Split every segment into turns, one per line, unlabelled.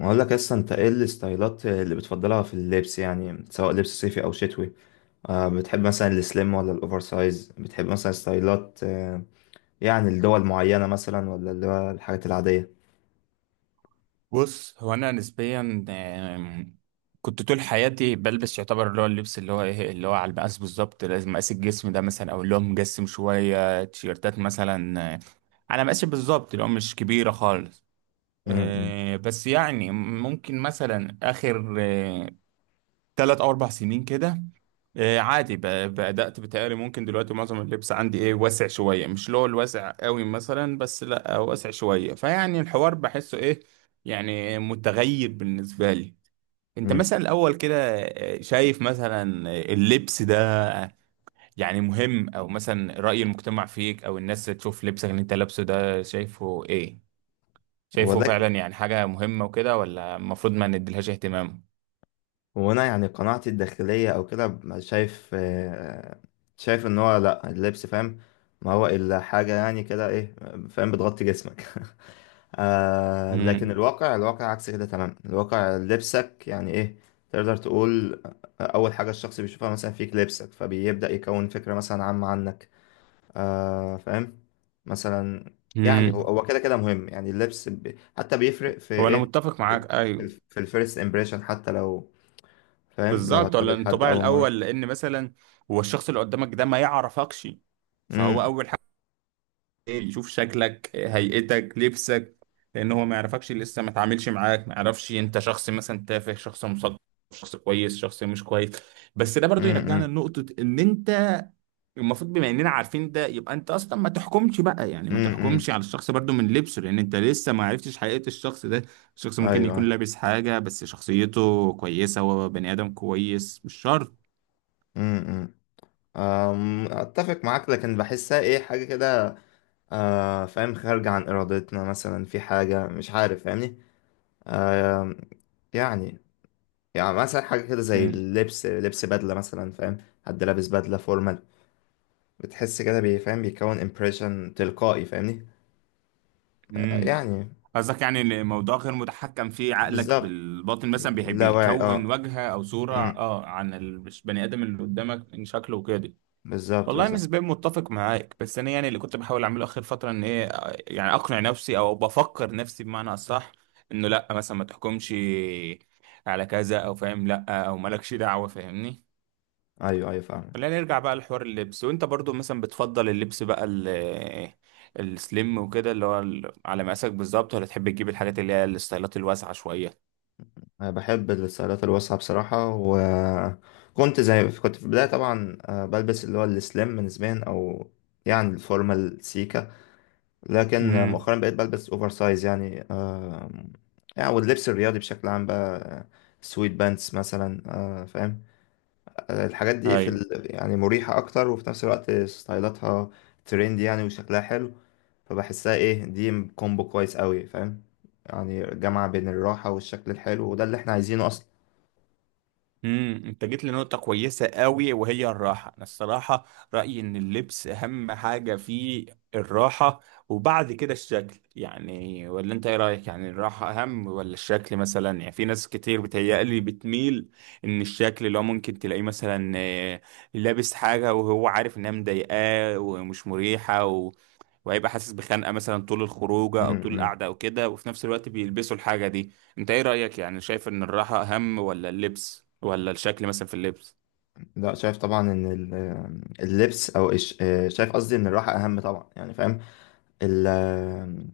اقول لك اصلا، انت ايه الستايلات اللي بتفضلها في اللبس؟ يعني سواء لبس صيفي او شتوي. بتحب مثلا السليم ولا الاوفر سايز؟ بتحب مثلا ستايلات، يعني لدول معينة مثلا، ولا اللي هو الحاجات العادية؟
بص، هو انا نسبيا آم، كنت طول حياتي بلبس يعتبر اللي هو اللبس اللي هو ايه اللي هو على المقاس بالظبط. لازم اقاس الجسم ده مثلا، او اللي هو مجسم شويه تيشيرتات مثلا على مقاسي بالظبط، اللي هو مش كبيره خالص.
امم
بس يعني ممكن مثلا اخر ثلاث او اربع سنين كده عادي بدأت بتهيألي ممكن دلوقتي معظم اللبس عندي ايه واسع شوية، مش اللي هو الواسع قوي مثلا، بس لا واسع شوية. فيعني الحوار بحسه ايه، يعني متغير بالنسبة لي. انت
امم.
مثلا الاول كده شايف مثلا اللبس ده يعني مهم، او مثلا رأي المجتمع فيك، او الناس تشوف لبسك اللي انت لابسه ده شايفه ايه؟ شايفه
وده،
فعلا يعني حاجة مهمة وكده، ولا المفروض ما نديلهاش اهتمام؟
وانا يعني قناعتي الداخلية او كده شايف، شايف ان هو لا، اللبس، فاهم، ما هو الا حاجة يعني كده ايه، فاهم، بتغطي جسمك لكن
امم.
الواقع، عكس كده تماما. الواقع لبسك يعني ايه، تقدر تقول اول حاجة الشخص بيشوفها مثلا فيك لبسك، فبيبدأ يكون فكرة مثلا عامة عنك، فاهم، مثلا. يعني هو كده كده مهم، يعني اللبس ب... حتى بيفرق في
هو انا
ايه،
متفق
في
معاك، ايوه،
في الفيرست امبريشن، حتى لو، فاهم، لو
بالظبط. ولا
هتقابل حد
الانطباع
اول مرة.
الاول؟ لان مثلا هو الشخص اللي قدامك ده ما يعرفكش، فهو
امم
اول يشوف شكلك، هيئتك، لبسك، لان هو ما يعرفكش لسه، ما تعاملش معاك، ما يعرفش انت شخص مثلا تافه، شخص مثقف، شخص كويس، شخص مش كويس. بس ده برضو يرجعنا
امم.
لنقطة ان انت المفروض، بما اننا عارفين ده، يبقى انت اصلا ما تحكمش بقى، يعني ما
امم.
تحكمش على الشخص برضو من لبسه، لان انت لسه ما عرفتش حقيقة الشخص ده. الشخص ممكن يكون
ايوه
لابس حاجة بس شخصيته كويسة، هو بني ادم كويس، مش شرط.
ايوه. اتفق معاك، لكن بحسها ايه حاجة كده، فاهم، خارجة عن إرادتنا، مثلا في حاجة، مش عارف، فاهمني؟ آه يعني، يعني مثلا حاجة كده زي اللبس، لبس بدلة مثلا، فاهم، حد لابس بدلة فورمال، بتحس كده فاهم، بيكون امبريشن تلقائي، فاهمني؟
امم.
يعني.
قصدك يعني ان الموضوع غير متحكم فيه، عقلك
بالظبط.
بالباطن مثلا بيحب
لا واعي،
يكون
اه.
وجهه او صوره
امم.
اه عن البني ادم اللي قدامك من شكله وكده.
بالظبط
والله
بالظبط.
نسبيا متفق معاك، بس انا يعني اللي كنت بحاول اعمله اخر فتره ان ايه، يعني اقنع نفسي او بفكر نفسي بمعنى اصح، انه لا مثلا ما تحكمش على كذا، او فاهم، لا، او مالكش دعوه، فاهمني.
ايوه ايوه فاهم.
خلينا نرجع بقى لحوار اللبس. وانت برضو مثلا بتفضل اللبس بقى السليم وكده اللي هو على مقاسك بالظبط، ولا تحب تجيب الحاجات اللي هي الستايلات الواسعة شوية؟
أنا بحب الستايلات الواسعة بصراحة. وكنت زي كنت في البداية طبعا، بلبس اللي هو السليم نسبيا، أو يعني الفورمال سيكا. لكن
امم
مؤخرا بقيت بلبس أوفر سايز يعني، يعني واللبس الرياضي بشكل عام بقى، سويت بانتس مثلا، فاهم. الحاجات دي في ال... يعني مريحة أكتر، وفي نفس الوقت ستايلاتها ترند يعني، وشكلها حلو. فبحسها إيه، دي كومبو كويس أوي، فاهم. يعني جامعة بين الراحة والشكل الحلو، وده اللي احنا عايزينه أصلا.
امم. انت جيت لنقطة كويسة قوي، وهي الراحة. انا الصراحة رأيي ان اللبس اهم حاجة فيه الراحة، وبعد كده الشكل، يعني. ولا انت ايه رأيك، يعني الراحة اهم ولا الشكل مثلا؟ يعني في ناس كتير بتهيألي بتميل ان الشكل اللي هو ممكن تلاقيه مثلا لابس حاجة وهو عارف انها مضايقاه ومش مريحة، وهيبقى حاسس بخنقه مثلا طول الخروجه او طول
امم.
القعده او كده، وفي نفس الوقت بيلبسوا الحاجه دي. انت ايه رايك، يعني شايف ان الراحه اهم ولا اللبس ولا الشكل مثلا في اللبس؟
لا شايف طبعا ان اللبس او شايف قصدي ان الراحه اهم طبعا، يعني فاهم. ال-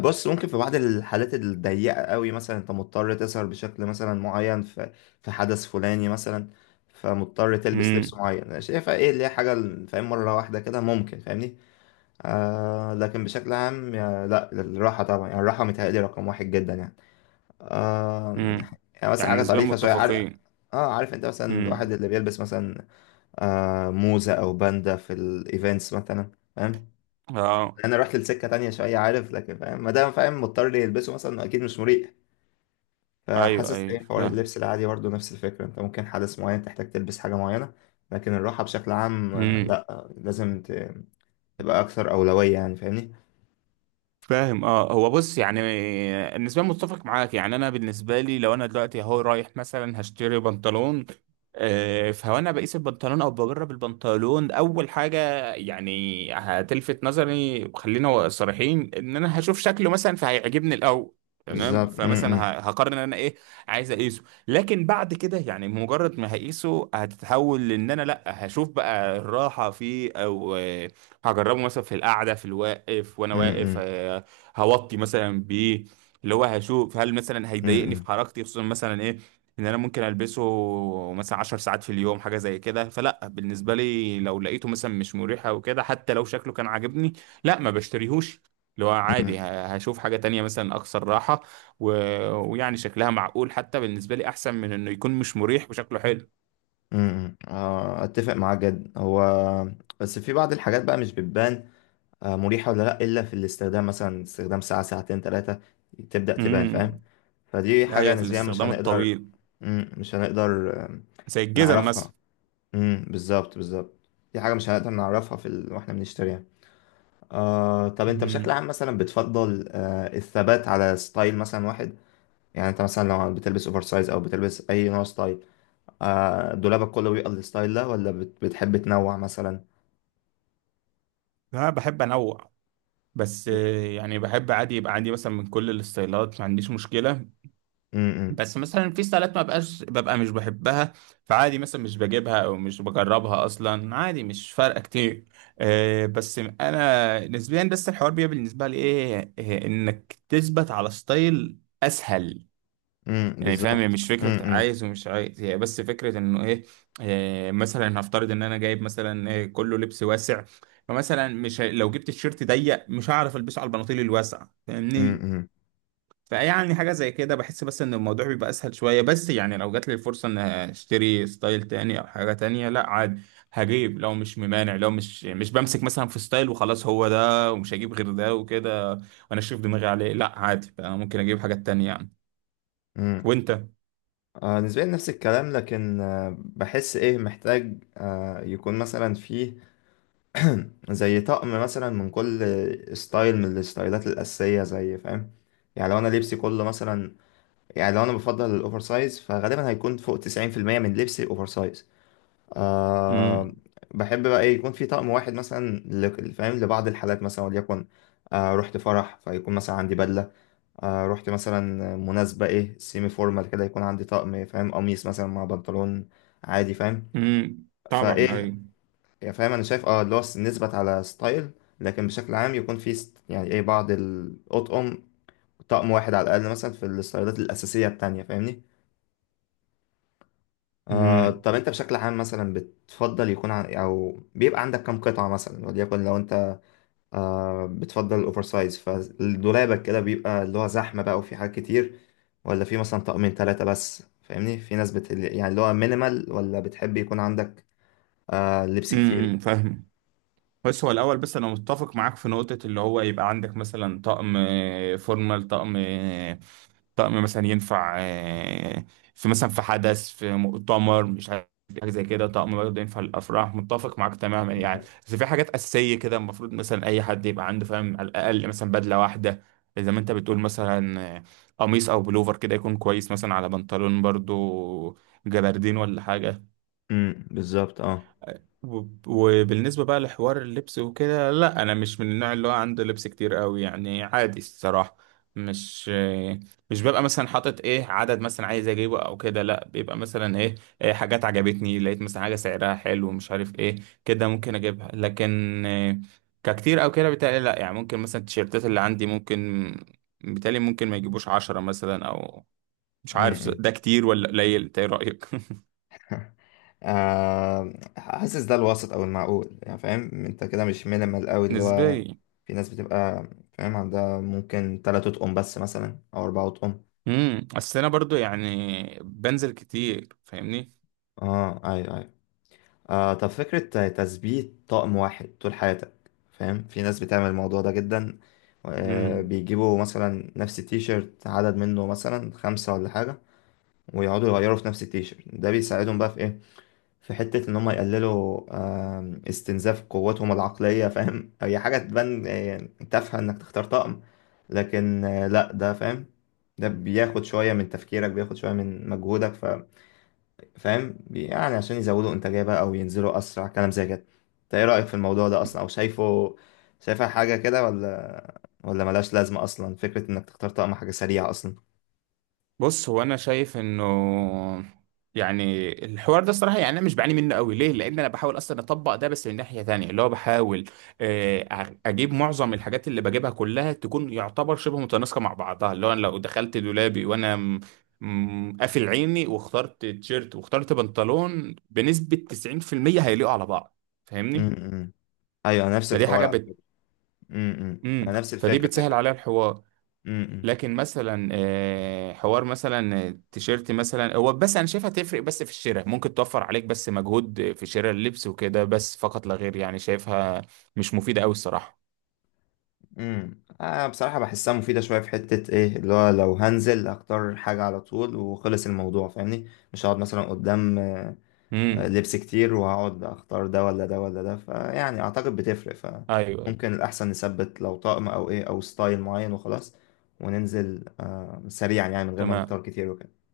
بص ممكن في بعض الحالات الضيقه قوي، مثلا انت مضطر تسهر بشكل مثلا معين في في حدث فلاني مثلا، فمضطر تلبس لبس
امم
معين، شايفها ايه اللي هي حاجه، فاهم، مره واحده كده ممكن، فاهمني؟ لكن بشكل عام، لا الراحه طبعا، يعني الراحه متهيألي رقم واحد جدا يعني، آه.
امم،
يعني مثلا
يعني
حاجه
نسبيا
طريفه شويه، عارف،
متفقين.
اه عارف، انت مثلا الواحد
امم،
اللي بيلبس مثلا موزة أو باندا في الإيفنتس مثلا، فاهم.
اه،
أنا رحت لسكة تانية شوية، عارف، لكن فاهم، ما دام فاهم مضطر لي يلبسه مثلا، أكيد مش مريح.
ايوه
فحاسس إيه حوار
ايوه
اللبس العادي برضه نفس الفكرة، أنت ممكن حدث معين تحتاج تلبس حاجة معينة، لكن الراحة بشكل عام،
فاهم.
لأ، لازم تبقى أكثر أولوية، يعني فاهمني.
فاهم اه. هو بص يعني بالنسبه لي متفق معاك. يعني انا بالنسبه لي لو انا دلوقتي اهو رايح مثلا هشتري بنطلون، فهو انا بقيس البنطلون او بجرب البنطلون اول حاجه. يعني هتلفت نظري، وخلينا صريحين، ان انا هشوف شكله مثلا فهيعجبني الاول، تمام.
بالظبط. م-
فمثلا
م-
هقرر ان انا ايه عايز اقيسه. لكن بعد كده يعني مجرد ما هقيسه هتتحول، لان انا لا هشوف بقى الراحه فيه، او هجربه مثلا في القعده، في الواقف وانا واقف،
م-
هوطي مثلا بايه. اللي هو هشوف هل مثلا
م-
هيضايقني
م-
في حركتي، خصوصا مثلا ايه ان انا ممكن البسه مثلا 10 ساعات في اليوم حاجه زي كده. فلا بالنسبه لي لو لقيته مثلا مش مريح او كده، حتى لو شكله كان عاجبني، لا، ما بشتريهوش. اللي هو
م-
عادي هشوف حاجه تانية مثلا اكثر راحه و... ويعني شكلها معقول حتى، بالنسبه لي احسن من انه يكون مش مريح وشكله حلو.
م- م- آه، أتفق معاك جدا. هو بس في بعض الحاجات بقى، مش بتبان مريحة ولا لأ، إلا في الاستخدام، مثلا استخدام ساعة، ساعتين، تلاتة تبدأ تبان، فاهم.
امم.
فدي
ده
حاجة
هي في
نسبيا مش
الاستخدام
هنقدر.
الطويل،
مش هنقدر
زي الجزم
نعرفها.
مثلا.
مم، بالظبط بالظبط. دي حاجة مش هنقدر نعرفها في ال... واحنا بنشتريها. طب انت بشكل عام
امم،
مثلا بتفضل الثبات على ستايل مثلا واحد؟ يعني انت مثلا لو بتلبس اوفر سايز، او بتلبس اي نوع ستايل، دولابك كله بيبقى الستايل ده، ولا بت... بتحب تنوع مثلا؟
انا بحب انوع، بس يعني بحب عادي يبقى عندي مثلا من كل الستايلات، ما عنديش مشكلة.
مم، مم،
بس مثلا في ستايلات ما بقاش ببقى مش بحبها، فعادي مثلا مش بجيبها او مش بجربها اصلا، عادي مش فارقة كتير. بس انا نسبيا، بس الحوار بيبقى بالنسبة لي ايه انك تثبت على ستايل اسهل.
مم،
يعني فاهم، هي
بالظبط،
مش
مم،
فكرة
مم،
عايز ومش عايز، هي بس فكرة انه ايه. مثلا هفترض ان انا جايب مثلا كله لبس واسع، فمثلا مش هي- لو جبت الشيرت ضيق مش هعرف البسه على البناطيل الواسعة
مم،
فاهمني.
مم.
فيعني حاجة زي كده بحس بس ان الموضوع بيبقى اسهل شوية. بس يعني لو جات لي الفرصة ان اشتري ستايل تاني او حاجة تانية، لا عادي هجيب، لو مش ممانع، لو مش بمسك مثلا في ستايل وخلاص هو ده ومش هجيب غير ده وكده، وانا شايف دماغي عليه، لا عادي بقى ممكن اجيب حاجات تانية يعني.
امم.
وانت؟
نسبيا نفس الكلام، لكن بحس ايه محتاج يكون مثلا فيه زي طقم مثلا من كل ستايل من الستايلات الأساسية، زي فاهم، يعني لو انا لبسي كله مثلا، يعني لو انا بفضل الاوفر سايز، فغالبا هيكون فوق 90% من لبسي اوفر سايز، آه.
مم.
بحب بقى ايه يكون في طقم واحد مثلا، فاهم لبعض الحالات مثلا، وليكن رحت فرح، فيكون مثلا عندي بدلة. رحت مثلا مناسبة ايه سيمي فورمال كده، يكون عندي طقم، فاهم، قميص مثلا مع بنطلون عادي، فاهم.
طبعا
فايه،
ايوه.
يعني فاهم، انا شايف اه اللي هو نثبت على ستايل، لكن بشكل عام يكون في يعني ايه بعض الاطقم، طقم واحد على الاقل مثلا في الستايلات الاساسية التانية، فاهمني؟
امم
طب انت بشكل عام مثلا بتفضل يكون او بيبقى عندك كم قطعة مثلا، وليكن لو انت بتفضل الاوفر سايز، فدولابك كده بيبقى اللي هو زحمه بقى وفي حاجات كتير، ولا في مثلا طقمين ثلاثه بس، فاهمني؟ في ناس بت... يعني اللي هو مينيمال، ولا بتحب يكون عندك لبس كتير؟
فاهم. بس هو الاول، بس انا متفق معاك في نقطه اللي هو يبقى عندك مثلا طقم فورمال، طقم طقم مثلا ينفع في مثلا في حدث، في مؤتمر، مش عارف حاجه زي كده، طقم برضه ينفع للافراح. متفق معاك تماما يعني. بس في حاجات اساسيه كده المفروض مثلا اي حد يبقى عنده، فاهم، على الاقل مثلا بدله واحده زي ما انت بتقول. مثلا قميص او بلوفر كده يكون كويس مثلا، على بنطلون برضه جبردين ولا حاجه.
بالظبط اه.
وبالنسبة بقى لحوار اللبس وكده، لا أنا مش من النوع اللي هو عنده لبس كتير قوي، يعني عادي الصراحة. مش مش ببقى مثلا حاطط ايه عدد مثلا عايز اجيبه او كده، لا بيبقى مثلا ايه, إيه حاجات عجبتني، لقيت مثلا حاجة سعرها حلو مش عارف ايه كده ممكن اجيبها. لكن إيه ككتير او كده بتهيألي لا، يعني ممكن مثلا التيشيرتات اللي عندي ممكن بتهيألي ممكن ما يجيبوش عشرة مثلا، او مش عارف
امم.
ده كتير ولا قليل. إنت ايه رأيك؟
حاسس ده الوسط او المعقول، يعني فاهم انت كده مش مينيمال قوي، اللي هو
نسبيا.
في ناس بتبقى، فاهم، عندها ممكن ثلاثة اطقم بس مثلا، او اربعة اطقم.
امم، اصل انا برضو يعني بنزل كتير فاهمني.
اه ايوه ايوه. طب فكرة تثبيت طقم واحد طول حياتك، فاهم في ناس بتعمل الموضوع ده جدا،
امم.
بيجيبوا مثلا نفس التيشيرت، عدد منه مثلا خمسة ولا حاجة، ويقعدوا يغيروا في نفس التيشيرت ده، بيساعدهم بقى في ايه، في حتة ان هم يقللوا استنزاف قوتهم العقلية، فاهم هي حاجة تبان تافهة، انك تختار طقم، لكن لا ده، فاهم، ده بياخد شوية من تفكيرك، بياخد شوية من مجهودك، فاهم، يعني عشان يزودوا انتاجيه بقى، او ينزلوا اسرع، كلام زي كده. انت ايه رايك في الموضوع ده اصلا، او شايفه، شايفها حاجه كده، ولا ملهاش لازمه اصلا، فكره انك تختار طقم حاجه سريعه اصلا؟
بص هو انا شايف انه يعني الحوار ده الصراحه، يعني انا مش بعاني منه قوي ليه، لان انا بحاول اصلا اطبق ده. بس من ناحيه تانية اللي هو بحاول اجيب معظم الحاجات اللي بجيبها كلها تكون يعتبر شبه متناسقه مع بعضها، اللي هو انا لو دخلت دولابي وانا قافل عيني واخترت تيشيرت واخترت بنطلون بنسبه 90% هيليقوا على بعض فاهمني.
امم ايوه. أنا نفس
فدي
الحوار
حاجه
على فكره.
بت...
امم،
امم.
انا نفس
فدي
الفكره
بتسهل
فكره
عليا الحوار.
امم.
لكن مثلا حوار مثلا تيشيرت مثلا، هو بس انا شايفها تفرق بس في الشراء، ممكن توفر عليك بس مجهود في شراء اللبس وكده بس فقط لا غير. يعني شايفها مش مفيدة قوي الصراحة.
امم، انا بصراحه بحسها مفيده شويه، في حته ايه اللي هو لو هنزل اختار حاجه على طول وخلص الموضوع، فاهمني، مش هقعد مثلا قدام
امم
لبس كتير وهقعد اختار ده ولا ده ولا ده، فيعني اعتقد بتفرق.
ايوه
فممكن الاحسن نثبت لو طقم او ايه، او ستايل معين وخلاص، وننزل سريعا، يعني من غير ما
تمام.
نختار كتير وكده.